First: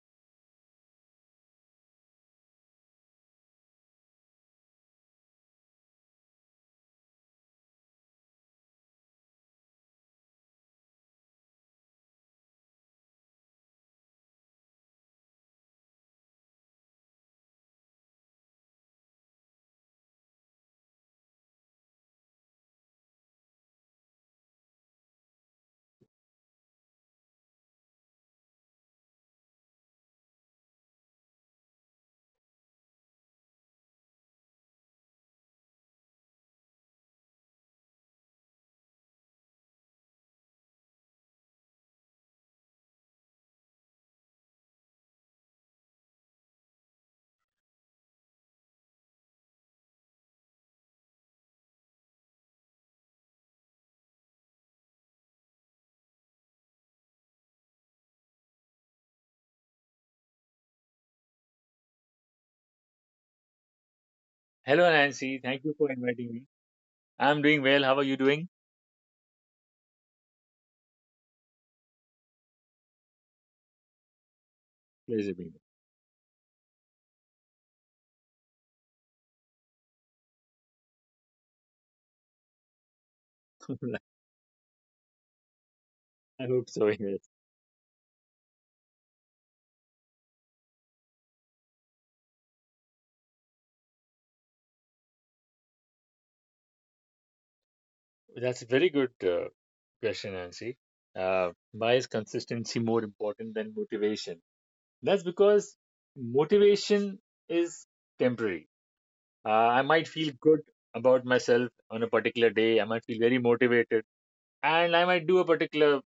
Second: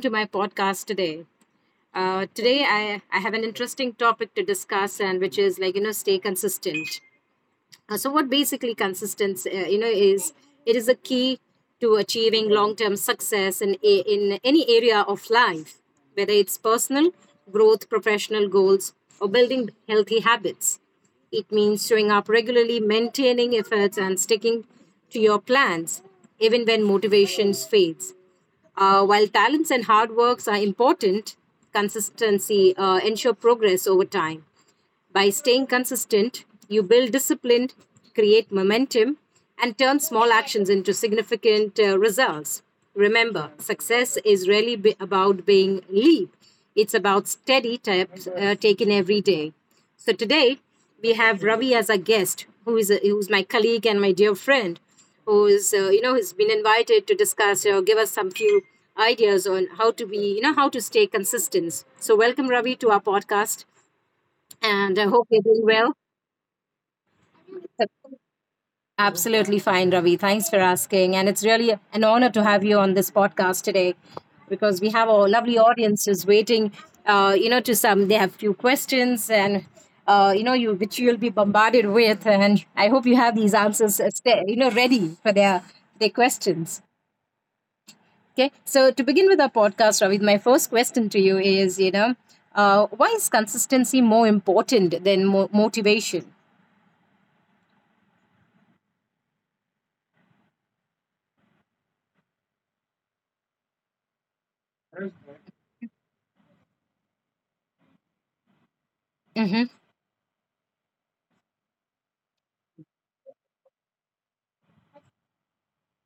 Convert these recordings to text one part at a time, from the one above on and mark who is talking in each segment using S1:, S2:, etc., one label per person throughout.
S1: to my podcast today. Today, I have an interesting topic to discuss, and which is like, stay consistent. So what basically consistency is it is a key to achieving long-term success in in any area of life, whether it's personal growth, professional goals, or building healthy habits. It means showing up regularly, maintaining efforts, and sticking to your plans even when motivation fades. While talents and hard works are important, consistency ensure progress over time. By staying consistent, you build discipline, create momentum, and turn small actions into significant results. Remember, success is really about being leap. It's about steady steps taken every day. So today we have Ravi as a guest, who's my colleague and my dear friend, who is has been invited to discuss or give us some few ideas on how to be, how to stay consistent. So welcome, Ravi, to our podcast,
S2: Hello,
S1: and I hope
S2: Nancy.
S1: you're doing
S2: Thank you for
S1: well.
S2: inviting me. I'm doing well. How are you doing?
S1: Absolutely fine, Ravi. Thanks for asking. And it's really an honor to have you on this podcast today because we have a
S2: Pleasure being.
S1: lovely audience who's waiting, to some, they have few questions, and, you which you'll be bombarded with. And I hope you have these
S2: Here.
S1: answers, ready for their
S2: I hope
S1: questions.
S2: so. Yes.
S1: Okay. So to begin with our podcast, Ravi, my first question to you is, why is consistency more important than motivation?
S2: That's a very good question, Nancy. Why is consistency more important than motivation? That's because motivation is temporary. Uh,
S1: Mm-hmm.
S2: I might feel good about myself on a particular day. I might feel very motivated, and I might do a particular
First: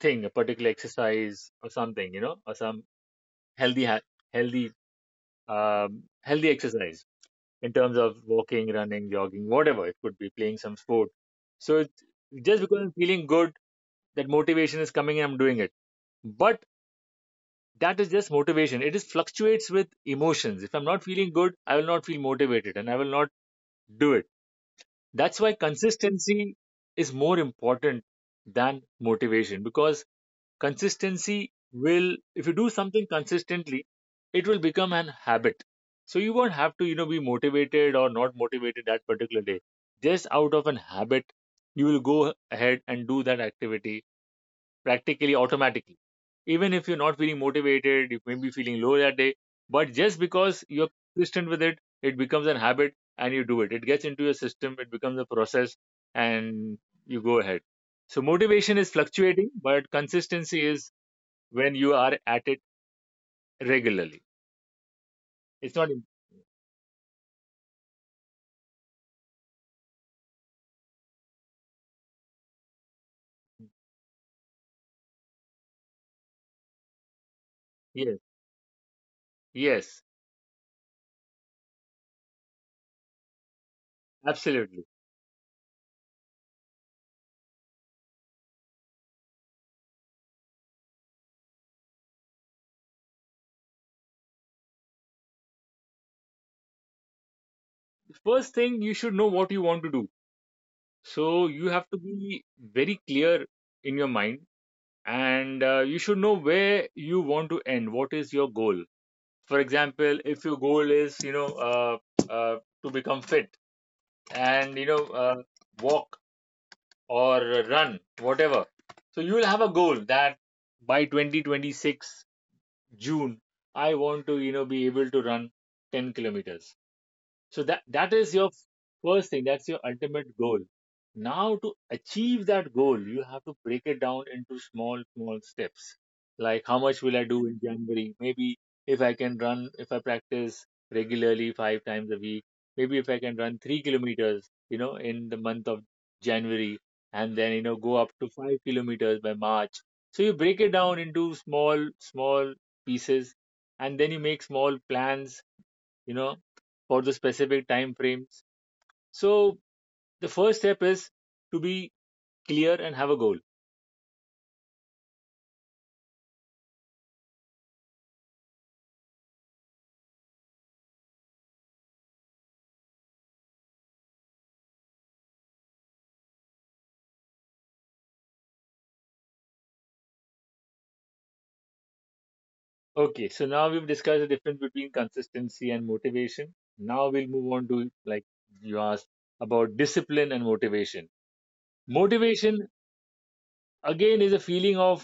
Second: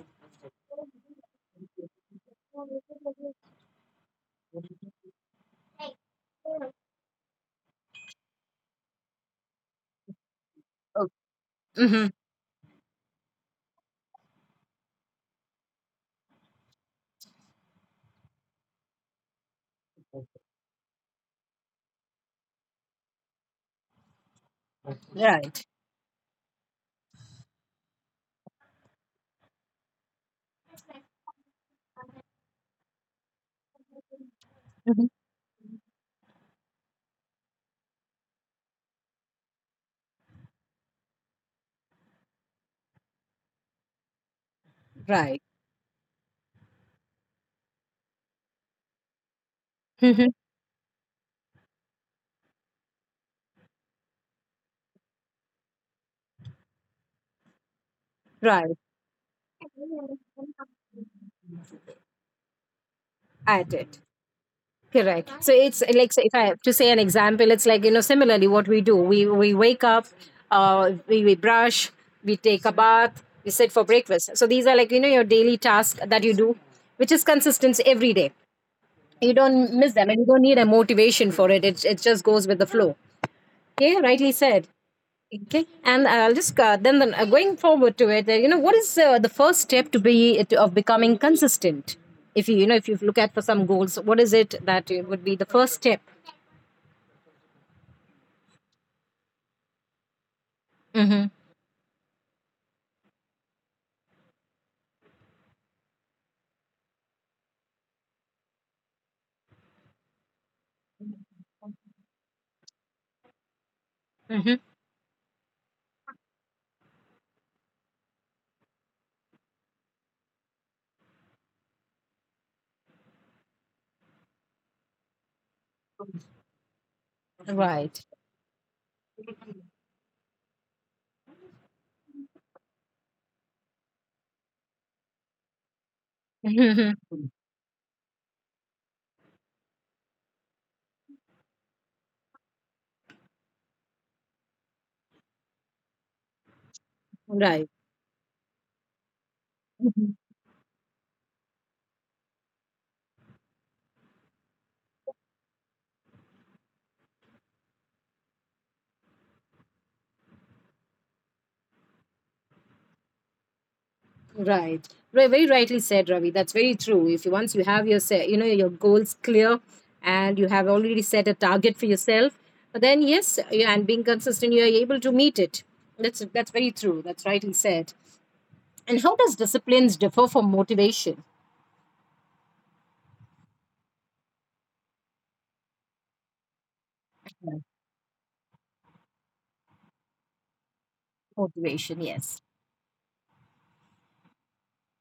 S2: thing, a particular exercise or something, you know, or some healthy, ha- healthy, healthy exercise in terms of walking, running, jogging, whatever it could be, playing some sport. So it's
S1: Hmm.
S2: just because I'm feeling good, that motivation is coming and I'm doing it. But that is just motivation. It just fluctuates with emotions. If I'm not feeling good, I will not feel motivated and I will not do it. That's why
S1: Right.
S2: consistency is more important than motivation because consistency will if you do something consistently, it will become
S1: Hmm.
S2: an habit, so you won't have to, you know, be motivated or not motivated that particular day. Just out of an habit you will go ahead and do that activity practically
S1: Right.
S2: automatically, even if you're not feeling motivated. You may be feeling low that day, but just
S1: Hmm.
S2: because you're consistent with it, it becomes an habit and you do it. It gets into your system, it becomes a process, and you go ahead. So
S1: Right.
S2: motivation is fluctuating, but consistency is when you are at it
S1: At it.
S2: regularly.
S1: Correct. So
S2: It's
S1: it's
S2: not, im-
S1: like, so if I have to say an example, it's like, similarly what we do. We wake up, we brush, we take a bath, we sit for breakfast. So these are like, your daily task that you do, which is consistent every
S2: yes,
S1: day. You don't miss
S2: yes,
S1: them, and you don't need a motivation for it. It just goes with the flow. Yeah, rightly said.
S2: absolutely.
S1: Okay, and I'll just then going forward to it. What is the first step of becoming consistent? If you, you know if you look at for some goals, what is it that it would be the first step?
S2: First thing, you should know what you want to do.
S1: Mm-hmm.
S2: So you have to be very clear in your mind, and you should know where you want to end. What is your goal? For example, if your goal is, you know, to become fit
S1: Mm-hmm.
S2: and, you know, walk or run, whatever. So you will have a goal that by 2026 June, I want to, you know, be able to run 10 kilometers. So that
S1: Right.
S2: that is your first thing. That's your ultimate goal. Now to achieve that goal, you have to break it down into small, small steps. Like how much
S1: Mm-hmm.
S2: will I do in January? Maybe if I can run, if I practice regularly five times a week, maybe if I can run 3 kilometers, you know, in the month of January, and then you
S1: Right.
S2: know go up to 5 kilometers by March. So you break it down into small, small pieces, and then you make small plans, you know, for the specific time frames. So the first step is to be clear and have a goal.
S1: Right. Right. Very rightly said, Ravi. That's very true. If you, Once you have your set, you know your goals clear, and you have already set a target for yourself, then yes, and being consistent, you are able to meet it. That's very true. That's rightly said. And how does disciplines differ from motivation?
S2: Okay, so now we've discussed the difference between consistency and motivation. Now we'll move
S1: Yeah.
S2: on to, like, you asked about discipline and motivation.
S1: Motivation, yes.
S2: Motivation again is a feeling of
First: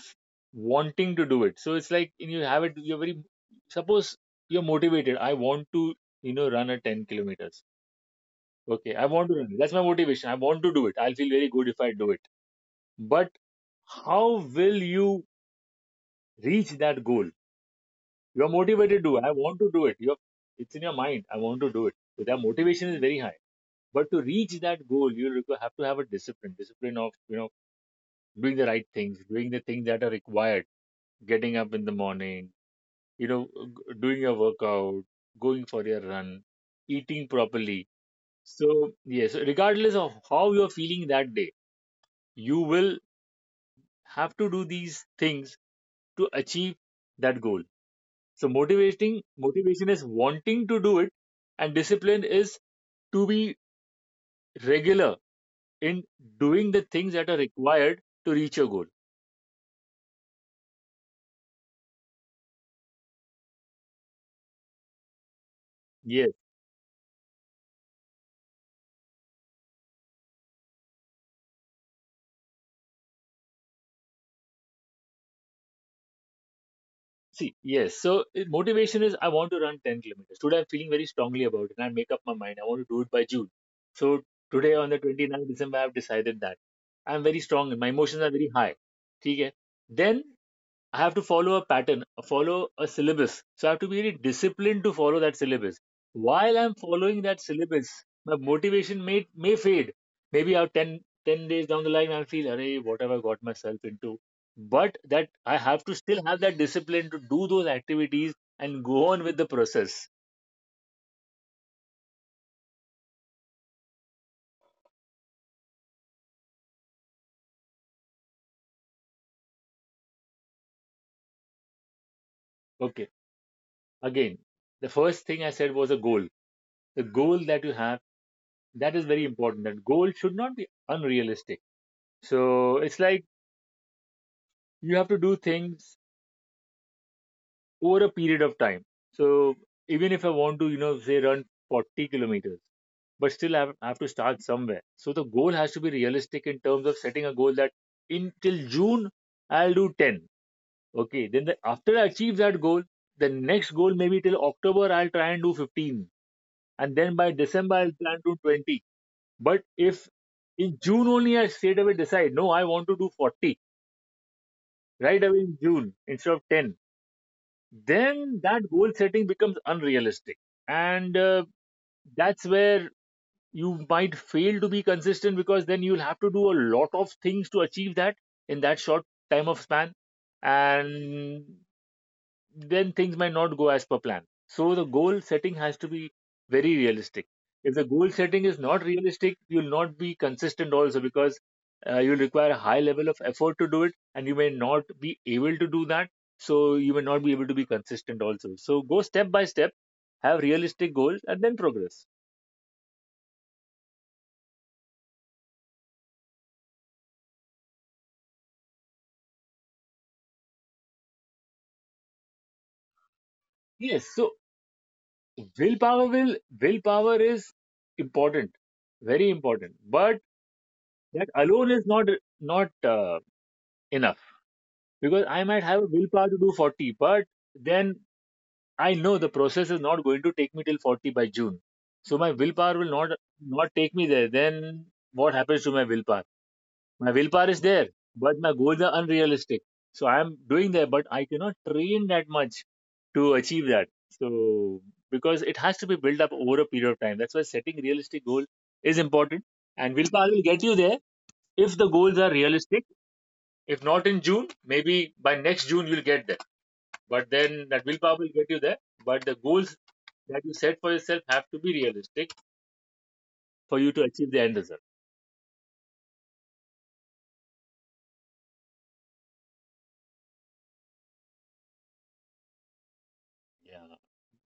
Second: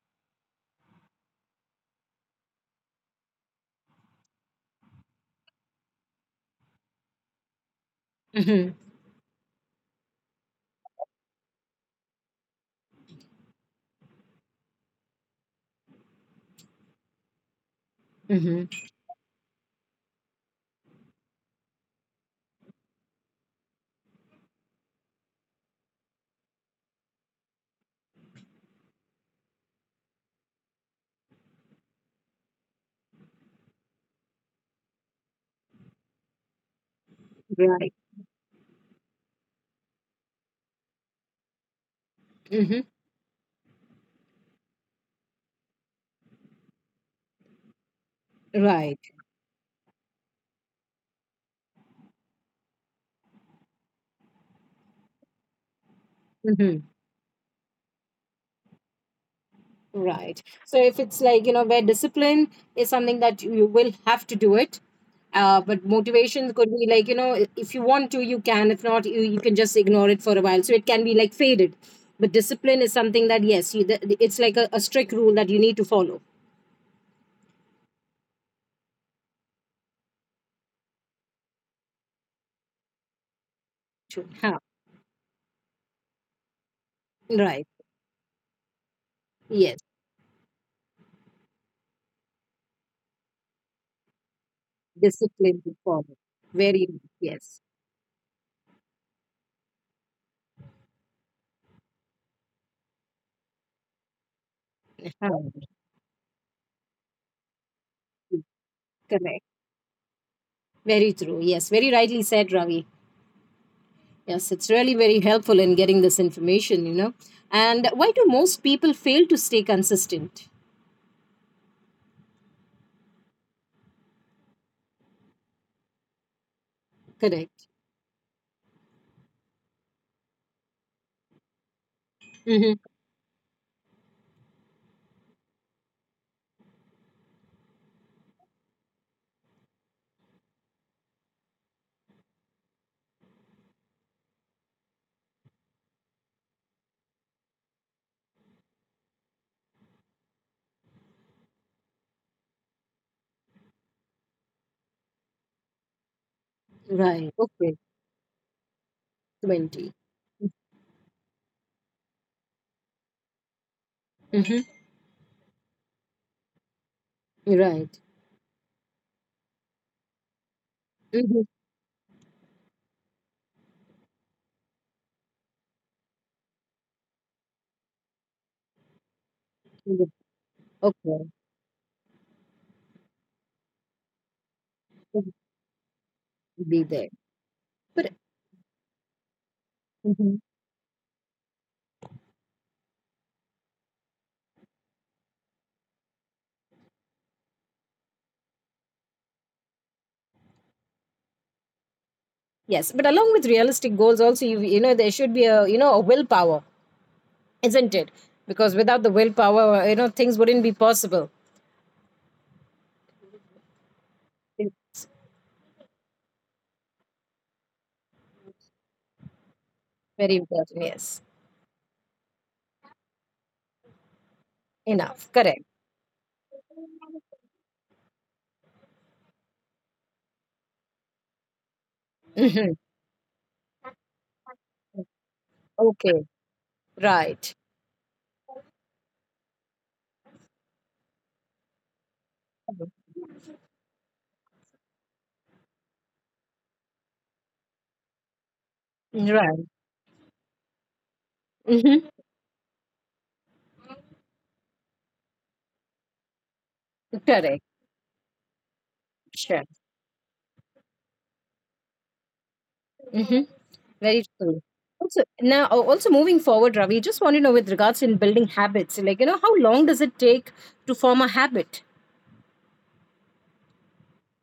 S2: wanting to do it. So it's like you have it, you're very, suppose you're motivated, I want to, you know, run a 10 kilometers,
S1: Mm-hmm.
S2: okay? I want to run, that's my motivation. I want to do it, I'll feel very good if I do it. But how will you reach that goal? You are
S1: Mm-hmm.
S2: motivated to, I want to do it, you have, it's in your mind, I want to do it, so that motivation is very high. But to reach that goal you have to have a discipline. Discipline of, you know, doing the right things, doing the things that are required, getting up in the morning, you know, doing your workout, going for your run, eating properly.
S1: Right.
S2: So yes, regardless of how you're feeling that day, you
S1: Mm-hmm.
S2: will have to do these things to achieve that goal. So
S1: Right.
S2: motivating motivation is wanting to do it, and discipline is to be regular in doing the
S1: Mm-hmm.
S2: things that are required to reach your goal.
S1: Right. So if it's like, you know, where discipline is something that you will have to do it. But
S2: Yes.
S1: motivation could be like, you know, if you want to, you can. If not, you can just ignore it for a while. So it can be like faded. But discipline is something that, yes, it's like a strict rule that you need to follow.
S2: See, yes. So motivation is I want to run 10 kilometers. Today I'm feeling very strongly about it and I make up my mind. I want to do it by June. So
S1: Sure. Huh.
S2: today on the 29th December, I've decided that. I'm very
S1: Right.
S2: strong and my emotions are very high. Okay.
S1: Yes.
S2: Then I have to follow a pattern, follow a syllabus. So I have to be really disciplined to follow that
S1: Discipline to
S2: syllabus.
S1: follow.
S2: While I'm
S1: Very,
S2: following that
S1: yes.
S2: syllabus, my motivation may fade. Maybe 10 days down the line, I'll feel, "Arey, what have I got myself into?" But
S1: Huh.
S2: that I have to still have that discipline to do those activities and go on with
S1: Correct.
S2: the process.
S1: Very true. Yes. Very rightly said, Ravi. Yes, it's really very helpful in getting this information, you know. And why do most people fail to stay consistent?
S2: Okay. Again, the first thing I said was a goal. The goal that
S1: Correct.
S2: you have, that is very important. That goal should not be unrealistic.
S1: Hmm.
S2: So it's like you have to do things over a period of time. So even if I want to, you know, say run 40 kilometers, but still I have to start somewhere. So the goal has to be realistic in terms of setting a goal that in till June I'll do 10. Okay, then after I achieve that goal, the next goal maybe till October I'll try and do 15, and then
S1: Right.
S2: by
S1: Okay.
S2: December I'll plan to do 20. But
S1: 20.
S2: if in June only I straight away decide, no, I want to do 40
S1: Mm-hmm.
S2: right away in June instead of 10,
S1: Right.
S2: then that goal setting becomes unrealistic, and
S1: Mm-hmm.
S2: that's where you might fail to be consistent, because then you'll have to do a lot of things to achieve that in that short time of span,
S1: Okay.
S2: and then things might not go as per plan. So the goal setting has to be very
S1: Be there.
S2: realistic. If the goal
S1: But.
S2: setting is not realistic, you'll not be
S1: Mhm.
S2: consistent also because you'll require a high level of effort to do it and you may not be able to do that. So you may not be able to be consistent also. So go step by step, have realistic goals and then progress.
S1: Yes, but along with realistic goals, also there should be a, a willpower, isn't it? Because without the willpower, things wouldn't be possible.
S2: Yes. So
S1: It's
S2: willpower will willpower is important, very important, but
S1: very important. Yes.
S2: that alone is not enough, because
S1: Enough.
S2: I might
S1: Correct.
S2: have a willpower to do 40, but then I know the process is not going to take me till 40 by June. So my willpower
S1: Hmm.
S2: will not take me there. Then what happens to my willpower?
S1: Okay.
S2: My willpower
S1: Right.
S2: is there, but my goals are unrealistic. So I am doing there, but I cannot train that much to achieve that. So because it has to be built up over a period of time. That's why setting realistic goal is important.
S1: Right.
S2: And willpower will get you there if the goals are realistic. If not in June, maybe by next June you'll get there, but
S1: Correct.
S2: then that willpower will get you there, but the
S1: Sure.
S2: goals that you set for yourself have to be realistic
S1: Hmm.
S2: for you to
S1: Very
S2: achieve the end
S1: true.
S2: result.
S1: Also, now also moving forward, Ravi, just want to know with regards in building habits, like, how long does it take to form a habit?
S2: Yeah,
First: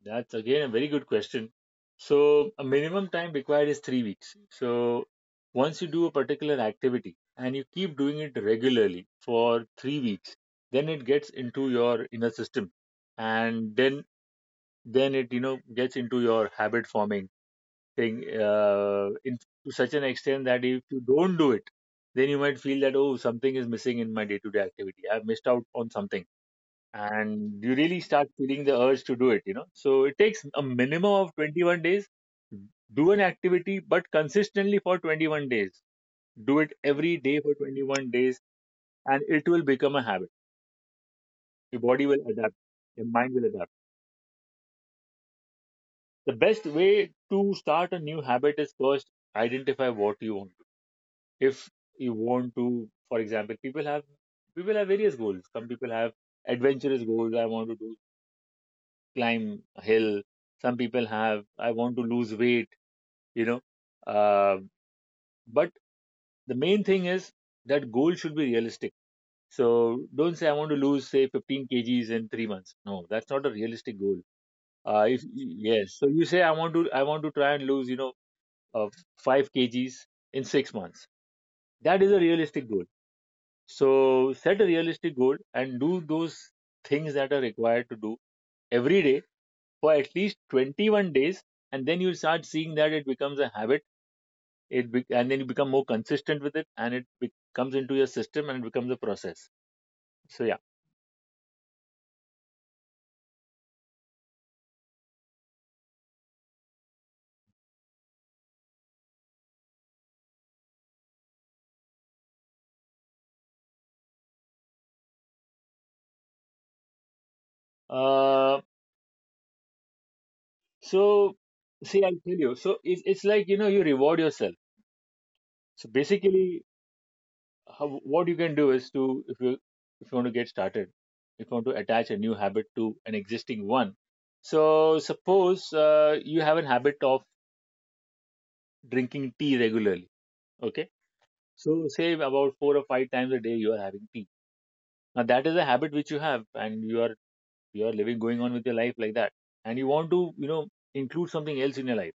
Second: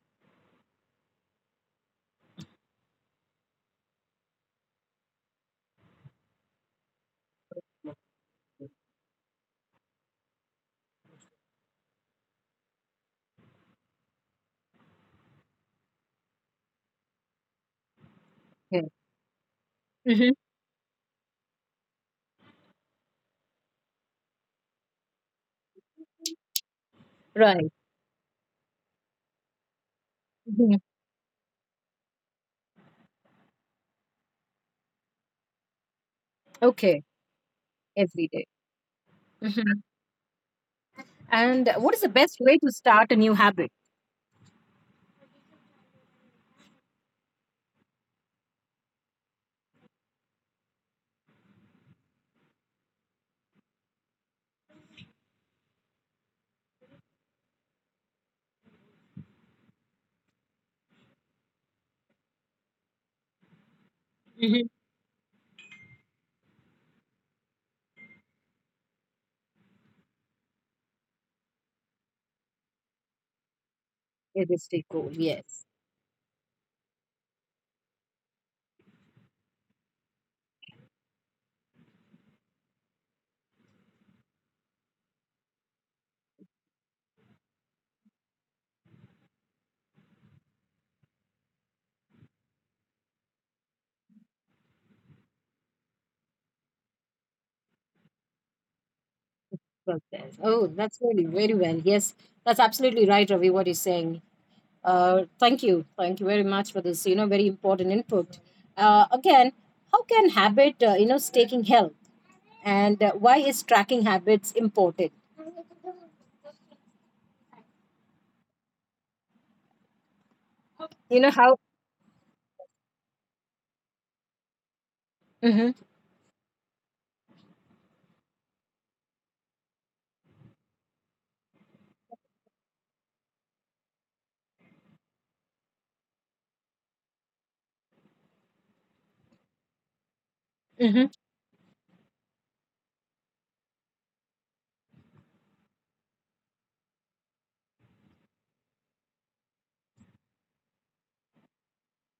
S2: that's again a very good question. So a minimum time required is 3 weeks. So once you do a particular activity and you keep doing it regularly for 3 weeks, then it gets into your inner system, and then it, you know, gets into your habit forming thing,
S1: Yeah.
S2: in to such an
S1: Hmm.
S2: extent that if you don't do it, then you might feel that, oh, something is missing in my day-to-day activity, I've missed out on something, and
S1: Right.
S2: you really start feeling the urge to do it, you know. So it takes a
S1: Hmm.
S2: minimum of 21 days. Do an activity but consistently for 21 days. Do it
S1: Okay.
S2: every day for 21
S1: Every
S2: days,
S1: day.
S2: and it will
S1: Mm-hmm.
S2: become a habit.
S1: And
S2: Your
S1: what is
S2: body
S1: the
S2: will
S1: best
S2: adapt,
S1: way to
S2: your
S1: start a new
S2: mind will
S1: habit?
S2: adapt. The best way to start a new habit is first identify what you want. If you want to, for example, people have various goals. Some people have adventurous goals, I want to do climb a hill. Some people have, I want to lose weight, you know, uh,
S1: Mm-hmm.
S2: but the main thing is that goal should be realistic. So don't say I want to lose, say, 15 kgs in 3 months, no, that's not a realistic goal.
S1: Realistic goal.
S2: If
S1: Yes.
S2: Yes, so you say I want to, I want to try and lose, you know, uh, 5 kgs in 6 months, that is a realistic goal. So set a realistic goal and do those things that are required to do every day for at least 21 days. And then you'll start seeing that it becomes a habit. It and then you become more consistent with it, and it comes into your system and it becomes a process.
S1: Process.
S2: So yeah.
S1: Oh, that's really very well. Yes, that's absolutely right, Ravi, what you're saying. Thank you. Thank you very much for this, very important input. Again, how can habit, staking help? And why is tracking habits important?
S2: Uh,
S1: You know
S2: so
S1: how?
S2: see, I'll tell you. So it's like, you know, you reward yourself.
S1: Hmm.
S2: So basically, how what you can do is to if you want to get started. If you want to attach a new habit to an existing one, so suppose you have a habit of drinking tea regularly, okay.
S1: Hmm.
S2: So say about four or five times a day you are having tea. Now that is a habit which you have, and you are living going on with your life like that. And you want to include something else in your life.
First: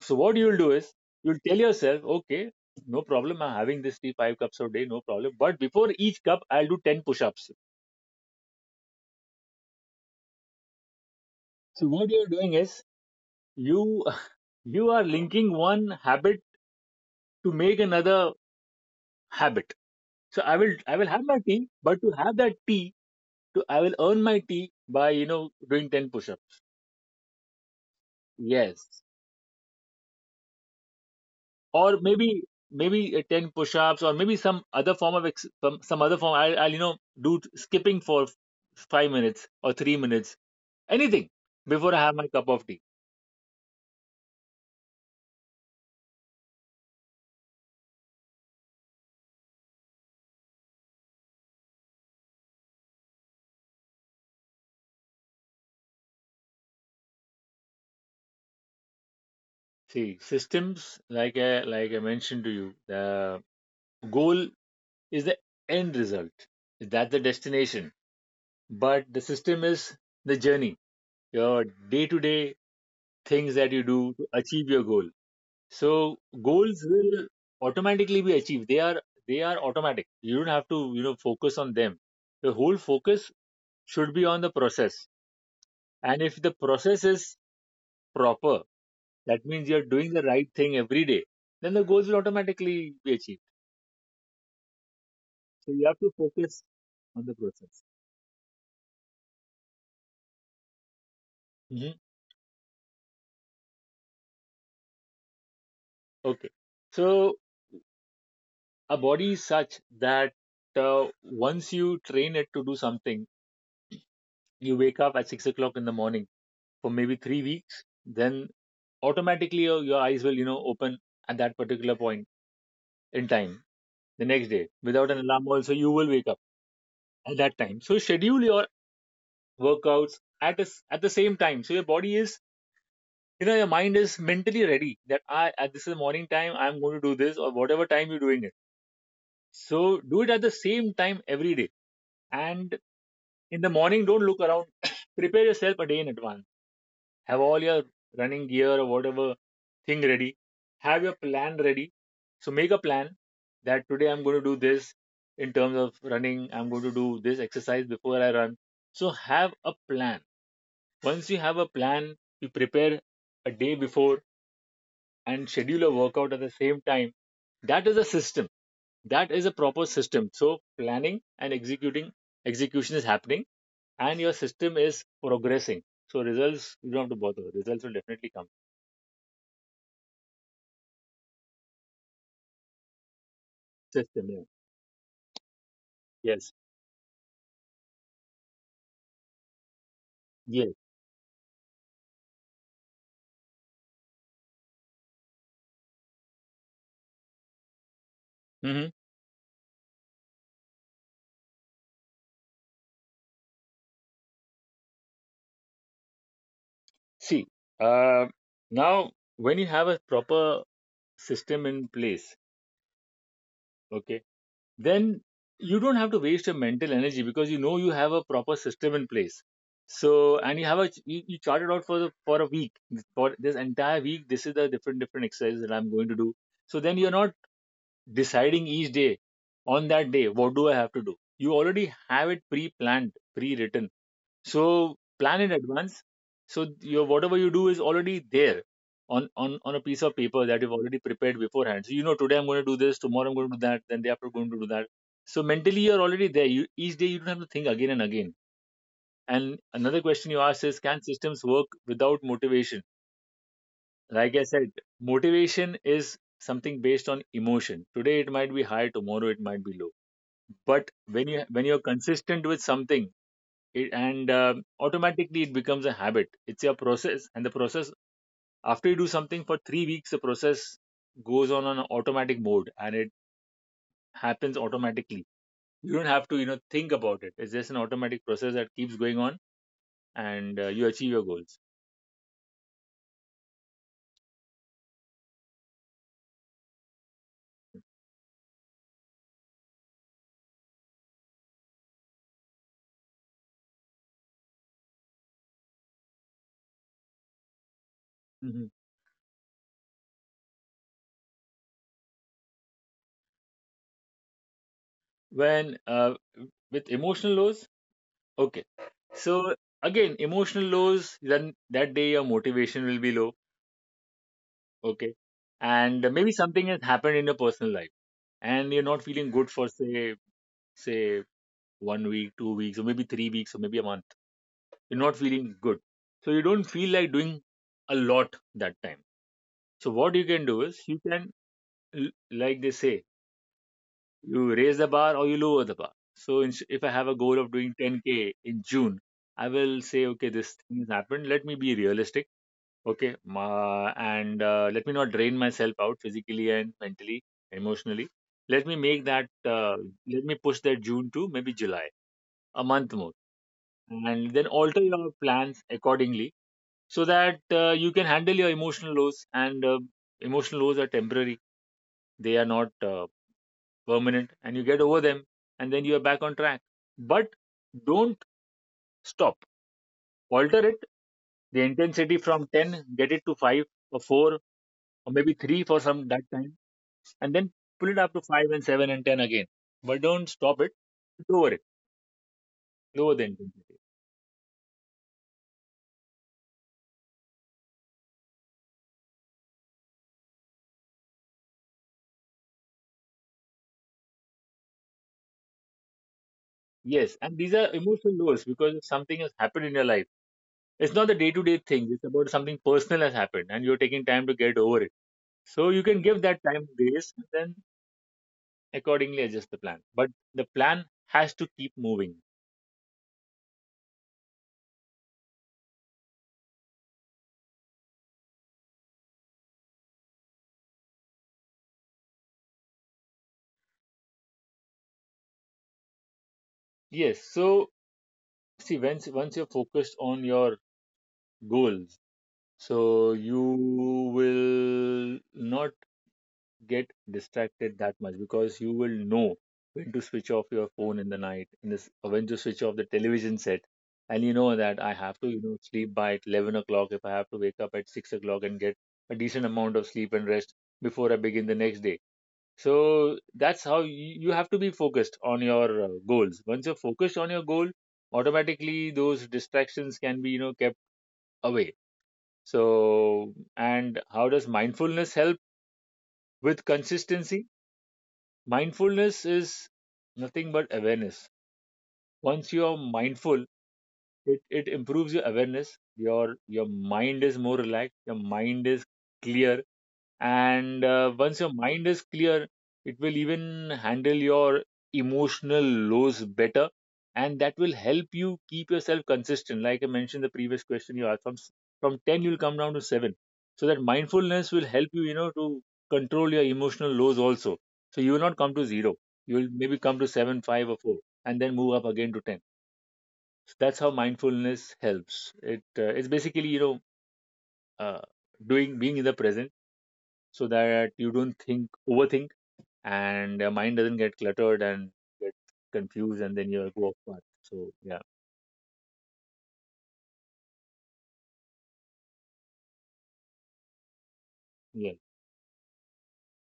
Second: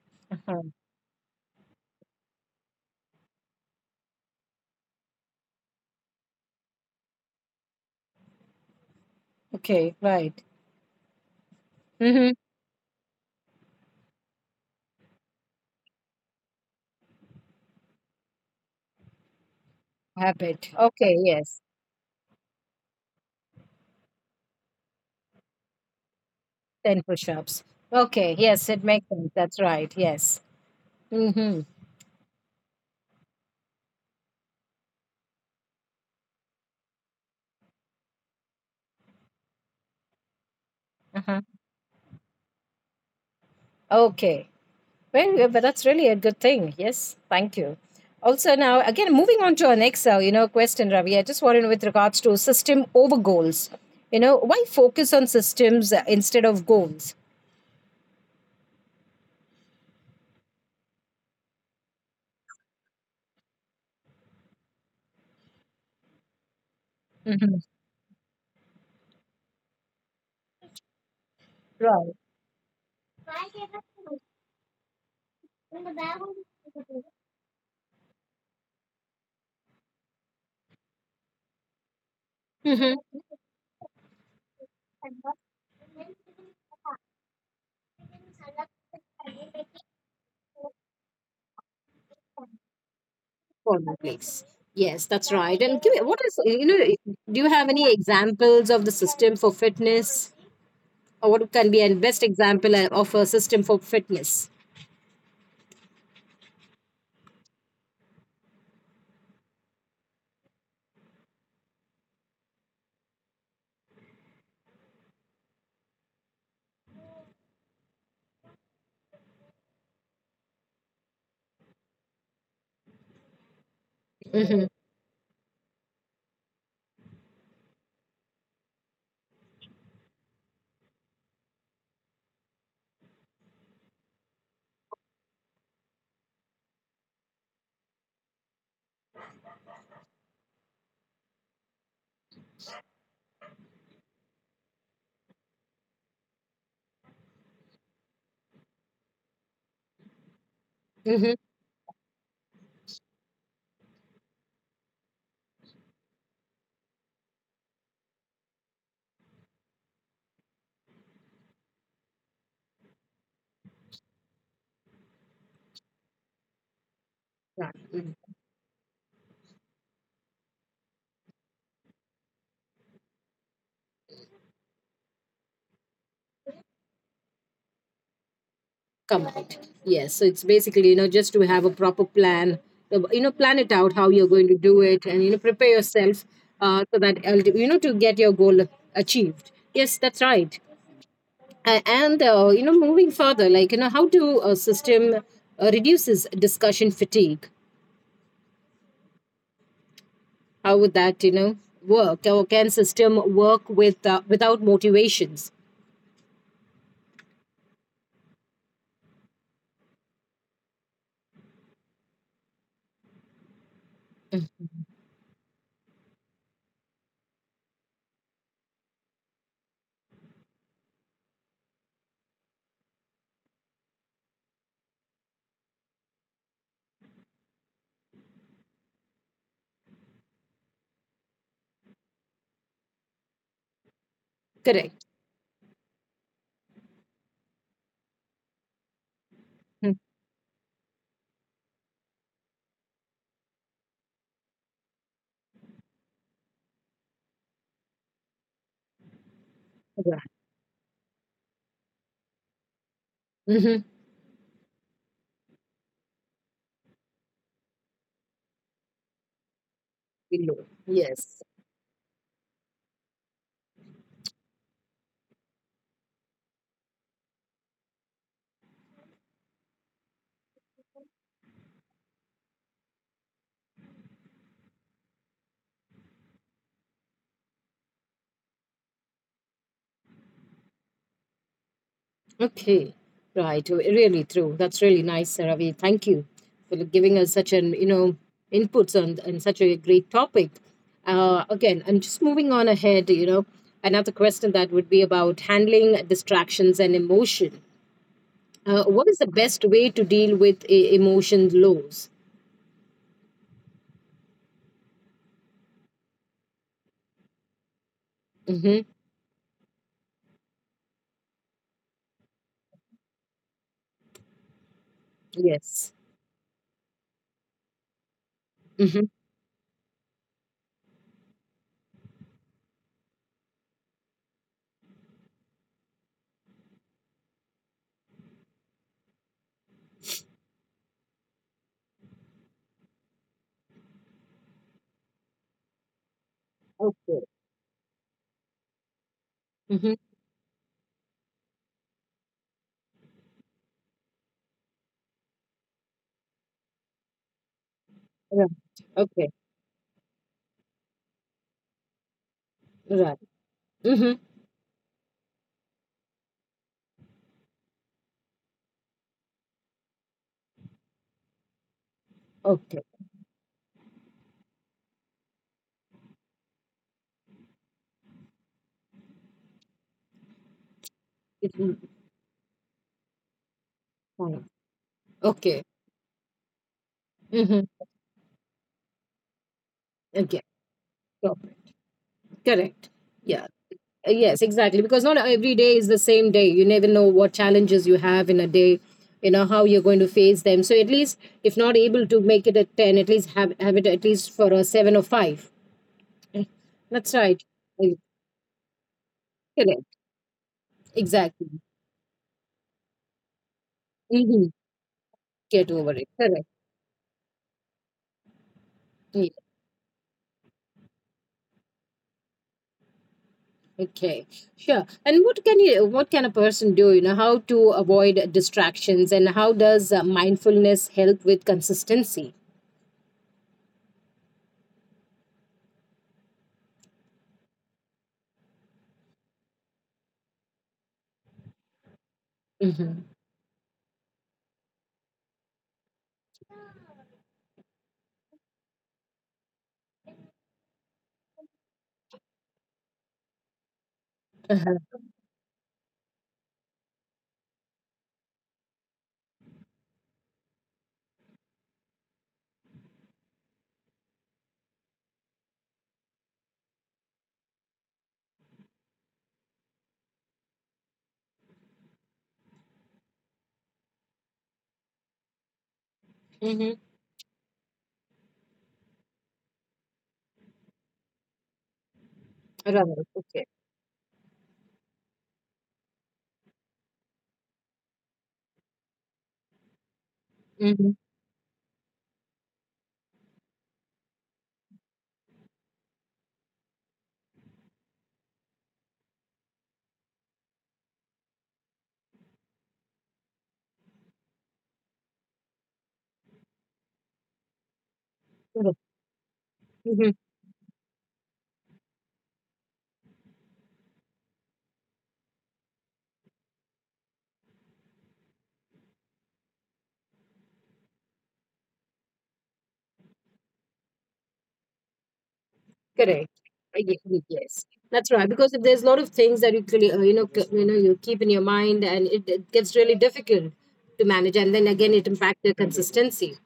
S2: So what
S1: uh
S2: you'll do is you'll tell yourself, okay, no problem, I'm having this tea, five cups a day, no problem, but before each cup, I'll do 10 push-ups.
S1: Okay, right.
S2: So what you're
S1: Hmm.
S2: doing is you you are linking one habit to make another habit. So I
S1: Habit.
S2: will I will
S1: Okay,
S2: have my
S1: yes.
S2: tea, but to have that tea, to I will earn my tea by doing 10 push-ups.
S1: 10 push ups. Okay, yes, it
S2: Yes,
S1: makes sense. That's right. Yes. Hmm.
S2: or maybe 10 push-ups, or maybe some other form of some other form. I'll do skipping for 5 minutes or 3 minutes,
S1: Uh
S2: anything
S1: huh.
S2: before I have my cup of tea.
S1: Okay. Well, yeah, but that's really a good thing. Yes, thank you. Also, now again, moving on to our next, question, Ravi. I just wanted to know with regards to system over goals. You know, why focus on systems instead of goals?
S2: See, systems, like like I mentioned to you, the goal is the end result. Is that the
S1: Hmm.
S2: destination? But the system is the journey, your day
S1: Right.
S2: to day things that you do to achieve your goal. So goals will automatically be achieved. They are automatic. You don't have to, focus on them. The whole
S1: Mm-hmm.
S2: focus should be on the process. And if the process is proper, that means you're doing the right thing every day, then the goals will automatically be achieved.
S1: Please. Yes, that's right.
S2: So
S1: And
S2: you
S1: give me
S2: have to
S1: what is, you
S2: focus
S1: know?
S2: on the
S1: Do you have
S2: process.
S1: any examples of the system for fitness, or what can be a
S2: Hmm.
S1: best example of a system for fitness?
S2: Okay. So a body is such that once you train it to do something, you wake up at 6 o'clock in the morning for maybe 3 weeks, then automatically your eyes will, open at that particular point in time the next day without an alarm. Also, you will wake up at that time. So schedule your workouts at a s at the same time. So your body is, your mind is mentally ready that I at this is the morning time, I'm going to do this, or whatever time you're doing it. So do it at the same time every day, and in the morning, don't look around. Prepare yourself a day in advance. Have all your running gear or whatever thing ready. Have your
S1: Mm-hmm.
S2: plan ready. So make a plan that today I'm going to do this. In terms of running, I'm going to do this exercise before I run. So have a plan. Once you have a plan, you prepare a day before and schedule a workout at the same time. That is a system. That is a proper system. So planning and executing execution is happening, and your system is progressing. So results, you don't have to bother. Results will definitely come.
S1: Complete. Yes. So it's basically, just to have a proper plan, plan it out how you're
S2: System, yeah.
S1: going to do it, and, prepare yourself,
S2: Yes,
S1: so that, to get your goal achieved. Yes, that's right.
S2: yes.
S1: And, moving further, like, how do a system reduces discussion fatigue?
S2: Hmm.
S1: How would that, work? Or can system work without motivations?
S2: See, uh, now, when you have a proper system in place, okay, then you don't have to waste your mental energy, because you know you have a proper system in place. So, and you have a you chart it out for the for a week for this entire week. This is the different different exercises that I'm going to do. So then you're not deciding each day on that day what do I have to do. You already have it pre-planned, pre-written, so
S1: Correct.
S2: plan in advance. So your whatever you do is already there on a
S1: Hmm.
S2: piece of paper that you've already prepared beforehand, so you know today I'm going to do this, tomorrow I'm going to do that, then day after I'm going to do that. So mentally you're already there, you each day you don't have to think again and again. And another
S1: Yeah.
S2: question you asked is, can systems work without motivation?
S1: Mm-hmm.
S2: Like I said, motivation is something based on emotion. Today it might be high, tomorrow it might be low. But when
S1: Yes.
S2: you're consistent with something, and automatically it becomes a habit. It's your process, and the process, after you do something for 3 weeks, the process goes on an automatic mode, and it happens automatically. You don't have to, think about it. It's just an automatic process that keeps going on, and you achieve your goals.
S1: Okay, right. Really true. That's really nice, Ravi. Thank you for giving us such an, inputs on and such a great topic. Again, I'm just moving on ahead. Another question that would be about handling distractions and emotion.
S2: Mhm.
S1: What is the best way to deal with emotion lows?
S2: when with emotional lows, okay,
S1: Mm-hmm.
S2: so again emotional lows, then that day your motivation will be low. Okay.
S1: Yes.
S2: And maybe something has happened in your personal life, and you're not
S1: Mm-hmm.
S2: feeling good for say one week, 2 weeks, or maybe 3 weeks, or maybe a month. You're not feeling good. So you don't feel like doing a lot that time. So what you can do is you can like they say, you raise the bar or you lower the bar. So if I have a
S1: Okay.
S2: goal of doing 10k in June, I will
S1: Mm-hmm.
S2: say, okay, this thing has happened. Let me be realistic. Okay. Ma and let me not drain myself out physically and mentally, emotionally.
S1: Right.
S2: Let me make
S1: Okay.
S2: that, uh, Let me push that June to maybe July, a month more.
S1: Right. Mm-hmm.
S2: And then alter your plans accordingly, so that you can handle your emotional lows. And emotional lows are temporary, they are not
S1: Okay.
S2: permanent, and you get over them, and then you are back on track. But don't stop, alter it,
S1: It-
S2: the intensity, from 10 get it to 5, or 4,
S1: Fine.
S2: or maybe 3
S1: Okay.
S2: for some that time, and then
S1: Mm-hmm.
S2: pull it up to 5 and 7 and 10 again. But don't
S1: Okay.
S2: stop
S1: So.
S2: it,
S1: Correct.
S2: lower the
S1: Yeah.
S2: intensity.
S1: Yes, exactly. Because not every day is the same day. You never know what challenges you have in a day, how you're going to face them. So at least, if not able to make it at 10, at least have it at least for a 7 or 5. Eh. That's
S2: Yes, and
S1: right.
S2: these are
S1: Eh.
S2: emotional lows because if something has happened in your
S1: Correct.
S2: life, it's not the day to
S1: Exactly.
S2: day things, it's about something personal has happened, and you're taking time to
S1: Hmm.
S2: get over it. So
S1: Get
S2: you
S1: over
S2: can
S1: it.
S2: give that
S1: Correct.
S2: time grace, and then accordingly
S1: Yeah.
S2: adjust the plan. But the plan has to keep moving.
S1: Okay. Sure. And what can a person do, you know, how to avoid distractions and how does mindfulness help with consistency?
S2: Yes, so see, once you're focused on your goals,
S1: Mm-hmm.
S2: so you will not get distracted that much, because you will know when to switch off your phone in the night, and this, when to switch off the television set. And you know that I
S1: Uh-huh.
S2: have to, sleep by 11 o'clock if I have to wake up at 6 o'clock and get a decent amount of sleep and rest before I begin the next day. So that's how you have to be focused on your goals. Once you're focused on your goal, automatically those distractions can be, kept away. So, and how does mindfulness help with consistency? Mindfulness is nothing but awareness. Once you are
S1: Mm-hmm.
S2: mindful, it improves your awareness. Your mind is more relaxed, your mind is clear, and
S1: Mhm.
S2: once your mind is clear, it will even handle your emotional lows better, and that will help you keep yourself consistent. Like I mentioned, the previous question you asked, from from 10 you'll come down to 7. So that mindfulness will help you, you know to control your emotional lows also, so you will not come to
S1: Correct.
S2: 0. You will maybe come to
S1: Mhm.
S2: 7 5 or 4, and then move up again to 10. So that's how mindfulness helps it. It's basically, uh, doing being in the present so that you don't think overthink, and your mind doesn't get cluttered and get confused,
S1: Correct.
S2: and then you
S1: I
S2: go off
S1: get you.
S2: path.
S1: Yes,
S2: So yeah.
S1: that's right. Because if there's a lot of things that you clearly, you keep in your mind, and it gets really difficult to manage, and then again,
S2: Yeah.
S1: it impacts your consistency.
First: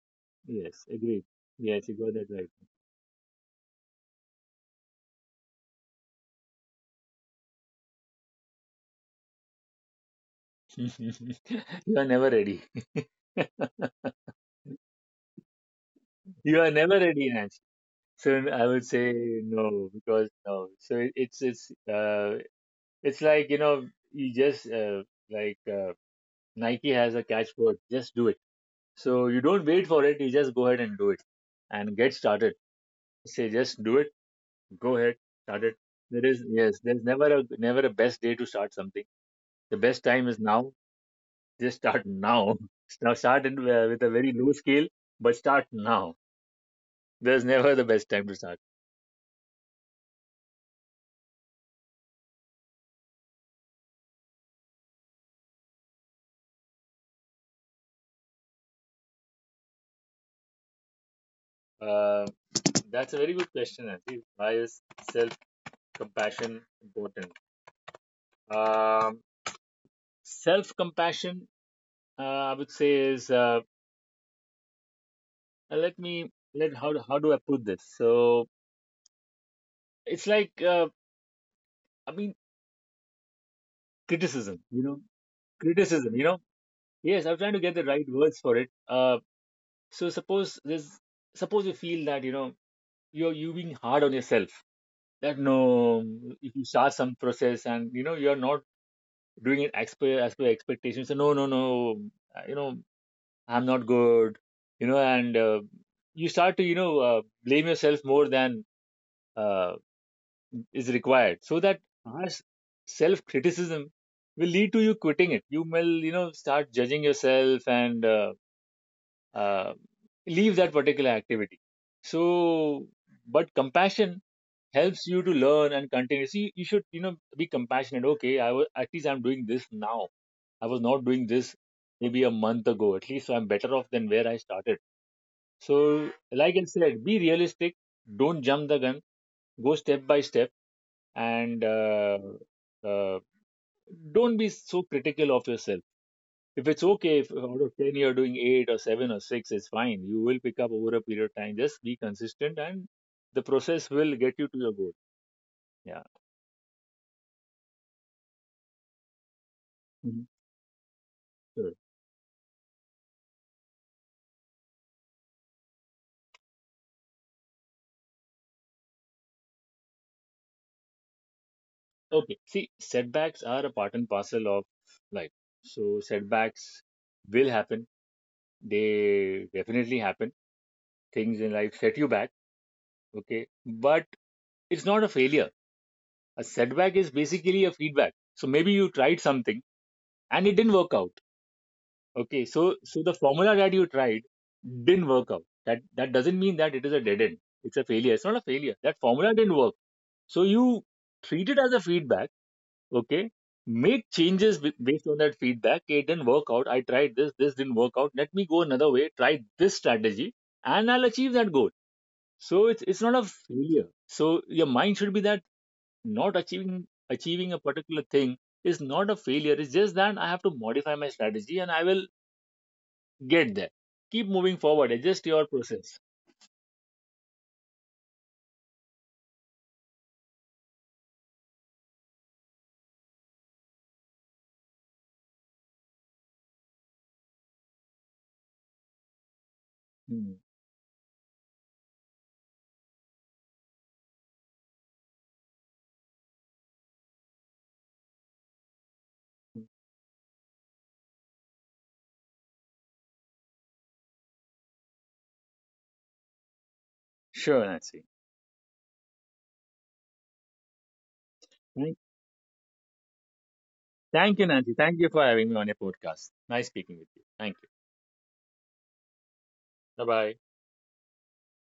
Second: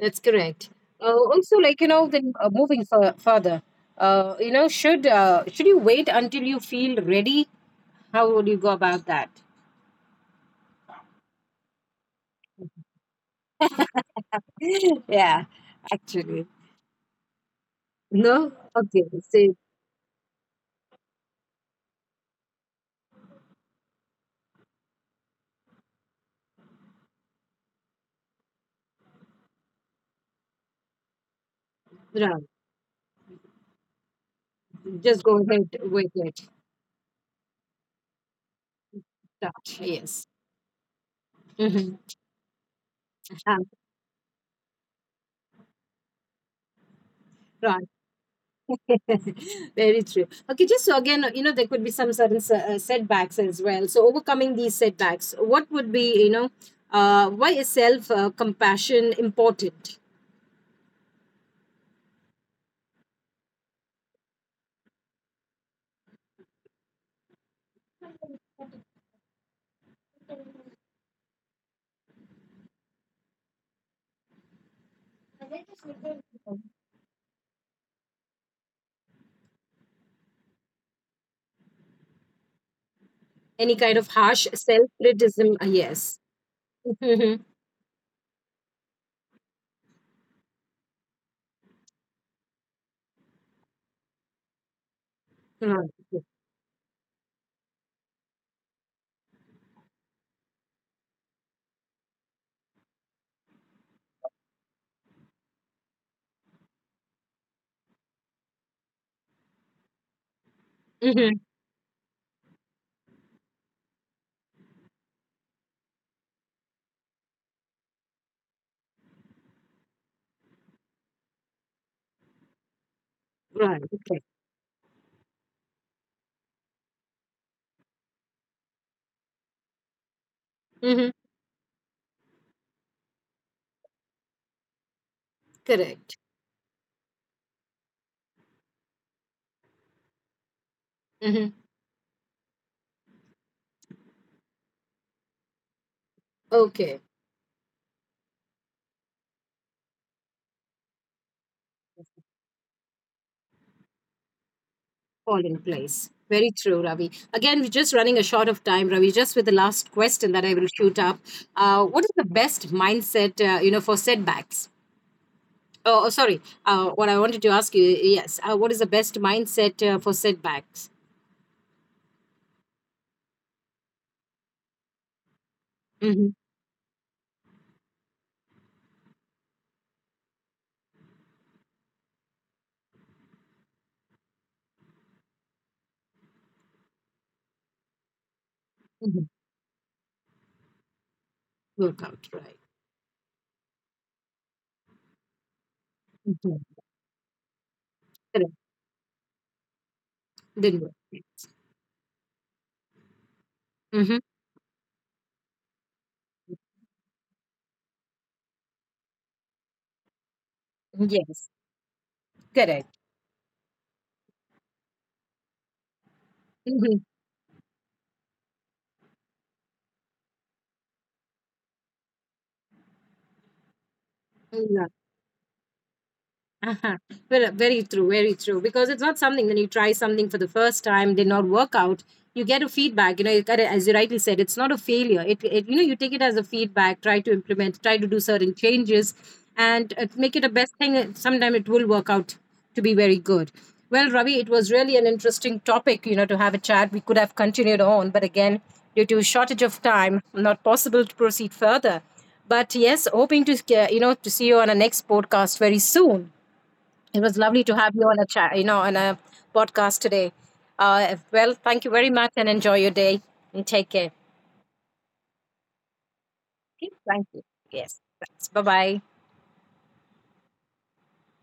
S1: That's correct.
S2: Yes, agreed.
S1: Also, like,
S2: Yes, you got that
S1: then
S2: right.
S1: moving further, should you wait until you feel ready? How would you go about that?
S2: You are never ready.
S1: Yeah, actually,
S2: You are never ready, Nancy. So
S1: no.
S2: I would
S1: Okay,
S2: say
S1: so
S2: no, because no. So it's like, you just, like uh, Nike has a catchword, just do it. So you don't wait for it, you just go ahead and do it and get
S1: right.
S2: started. Say, just do it. Go ahead,
S1: Just go
S2: start it.
S1: ahead with
S2: There is
S1: it.
S2: Yes, there's never a best day to start something. The
S1: Start.
S2: best
S1: Yes.
S2: time is now. Just
S1: Mhm.
S2: start now. Now start in,
S1: Ah.
S2: with a very low scale, but start now. There's never the
S1: Right.
S2: best time to start.
S1: Very true. Okay, just so again, you know, there could be some certain setbacks as well. So, overcoming these setbacks, what would be, why is self compassion important?
S2: Uh, that's a very good question, Andy. Why is self compassion important? Um, Self compassion, I would say, is, let me let how how do I put this? So it's like, I mean,
S1: Any kind of harsh
S2: criticism. You
S1: self
S2: know,
S1: criticism?
S2: criticism,
S1: Yes.
S2: Yes, I'm
S1: Mhm.
S2: trying to get the right words for it. So suppose there's suppose you feel that, you being hard on yourself. That
S1: Right.
S2: no, if you start some process and you know you're not doing it as per expectations. So no, no, no, you know, I'm not good. You know. And you start to, blame yourself more than, uh, is required.
S1: Mhm.
S2: So that harsh self criticism will lead to you quitting it. You will, start judging yourself and, uh, leave that particular activity. So, but
S1: Right.
S2: compassion
S1: Okay.
S2: helps you to learn and continue. See, you should, be compassionate. Okay, I was at least I'm doing this now. I was not
S1: Hmm.
S2: doing this maybe a month ago. At least I'm better off than where I started. So,
S1: Correct.
S2: like I said, be realistic. Don't jump the gun. Go step by step,
S1: Hmm.
S2: and uh, don't be so critical of yourself. If it's
S1: Okay.
S2: okay, if out of 10 you're doing 8 or 7 or 6, it's fine, you will pick up over a period of time. Just be consistent, and the process will get you to your goal.
S1: Fall in
S2: Yeah.
S1: place. Very true, Ravi. Again, we're just running a short of time, Ravi. Just with the last
S2: Mhm.
S1: question that I will shoot up,
S2: Sure.
S1: what is the best mindset, for setbacks? Oh, oh, sorry. What I wanted to ask you, yes, what is the best mindset for setbacks?
S2: Okay, see, setbacks are a part and parcel of life. So
S1: Mm-hmm.
S2: setbacks will happen, they definitely happen, things in life set you back, okay, but it's not a failure. A setback is basically a feedback. So maybe you tried
S1: Hmm.
S2: something and it didn't work out.
S1: Work out,
S2: Okay,
S1: right?
S2: so the formula that you tried didn't work out. That doesn't mean
S1: Mhm.
S2: that it is a dead end. It's a failure. It's not a
S1: Correct.
S2: failure. That formula didn't work. So
S1: Didn't
S2: you
S1: work.
S2: treat it as a feedback. Okay, make
S1: Mm-hmm.
S2: changes based on that feedback. Okay, it didn't work out. I tried this. This didn't work out. Let me go another way. Try this strategy, and I'll
S1: Mm-hmm.
S2: achieve
S1: Yes,
S2: that goal. So it's
S1: correct.
S2: it's not a failure. So your mind should be that not
S1: Mm-hmm.
S2: achieving a particular thing is not a failure. It's just that I have to modify my strategy, and I will get there. Keep moving
S1: Mm-hmm.
S2: forward. Adjust your process.
S1: Uh-huh. Well, very true, very true. Because it's not something when you try something for the first time, did not work out, you get a feedback. You got it, as you rightly said, it's not a failure. You take it as a feedback. Try to implement, try to do certain changes, and
S2: Hmm.
S1: make it a best thing. Sometimes it will work out to be very good. Well, Ravi, it was really an interesting topic, you know, to have a chat. We could have continued on, but again, due to shortage of time, not possible to proceed further. But yes, hoping to, to see you on a next podcast very soon. It was
S2: Sure,
S1: lovely to have you
S2: Nancy.
S1: on a chat, you know, on a podcast today. Well, thank you
S2: Thank
S1: very much and enjoy your day and take care.
S2: thank you, Nancy. Thank you for having me on your podcast. Nice
S1: Okay,
S2: speaking with you.
S1: thank you.
S2: Thank you.
S1: Yes, thanks. Bye bye.
S2: Bye bye.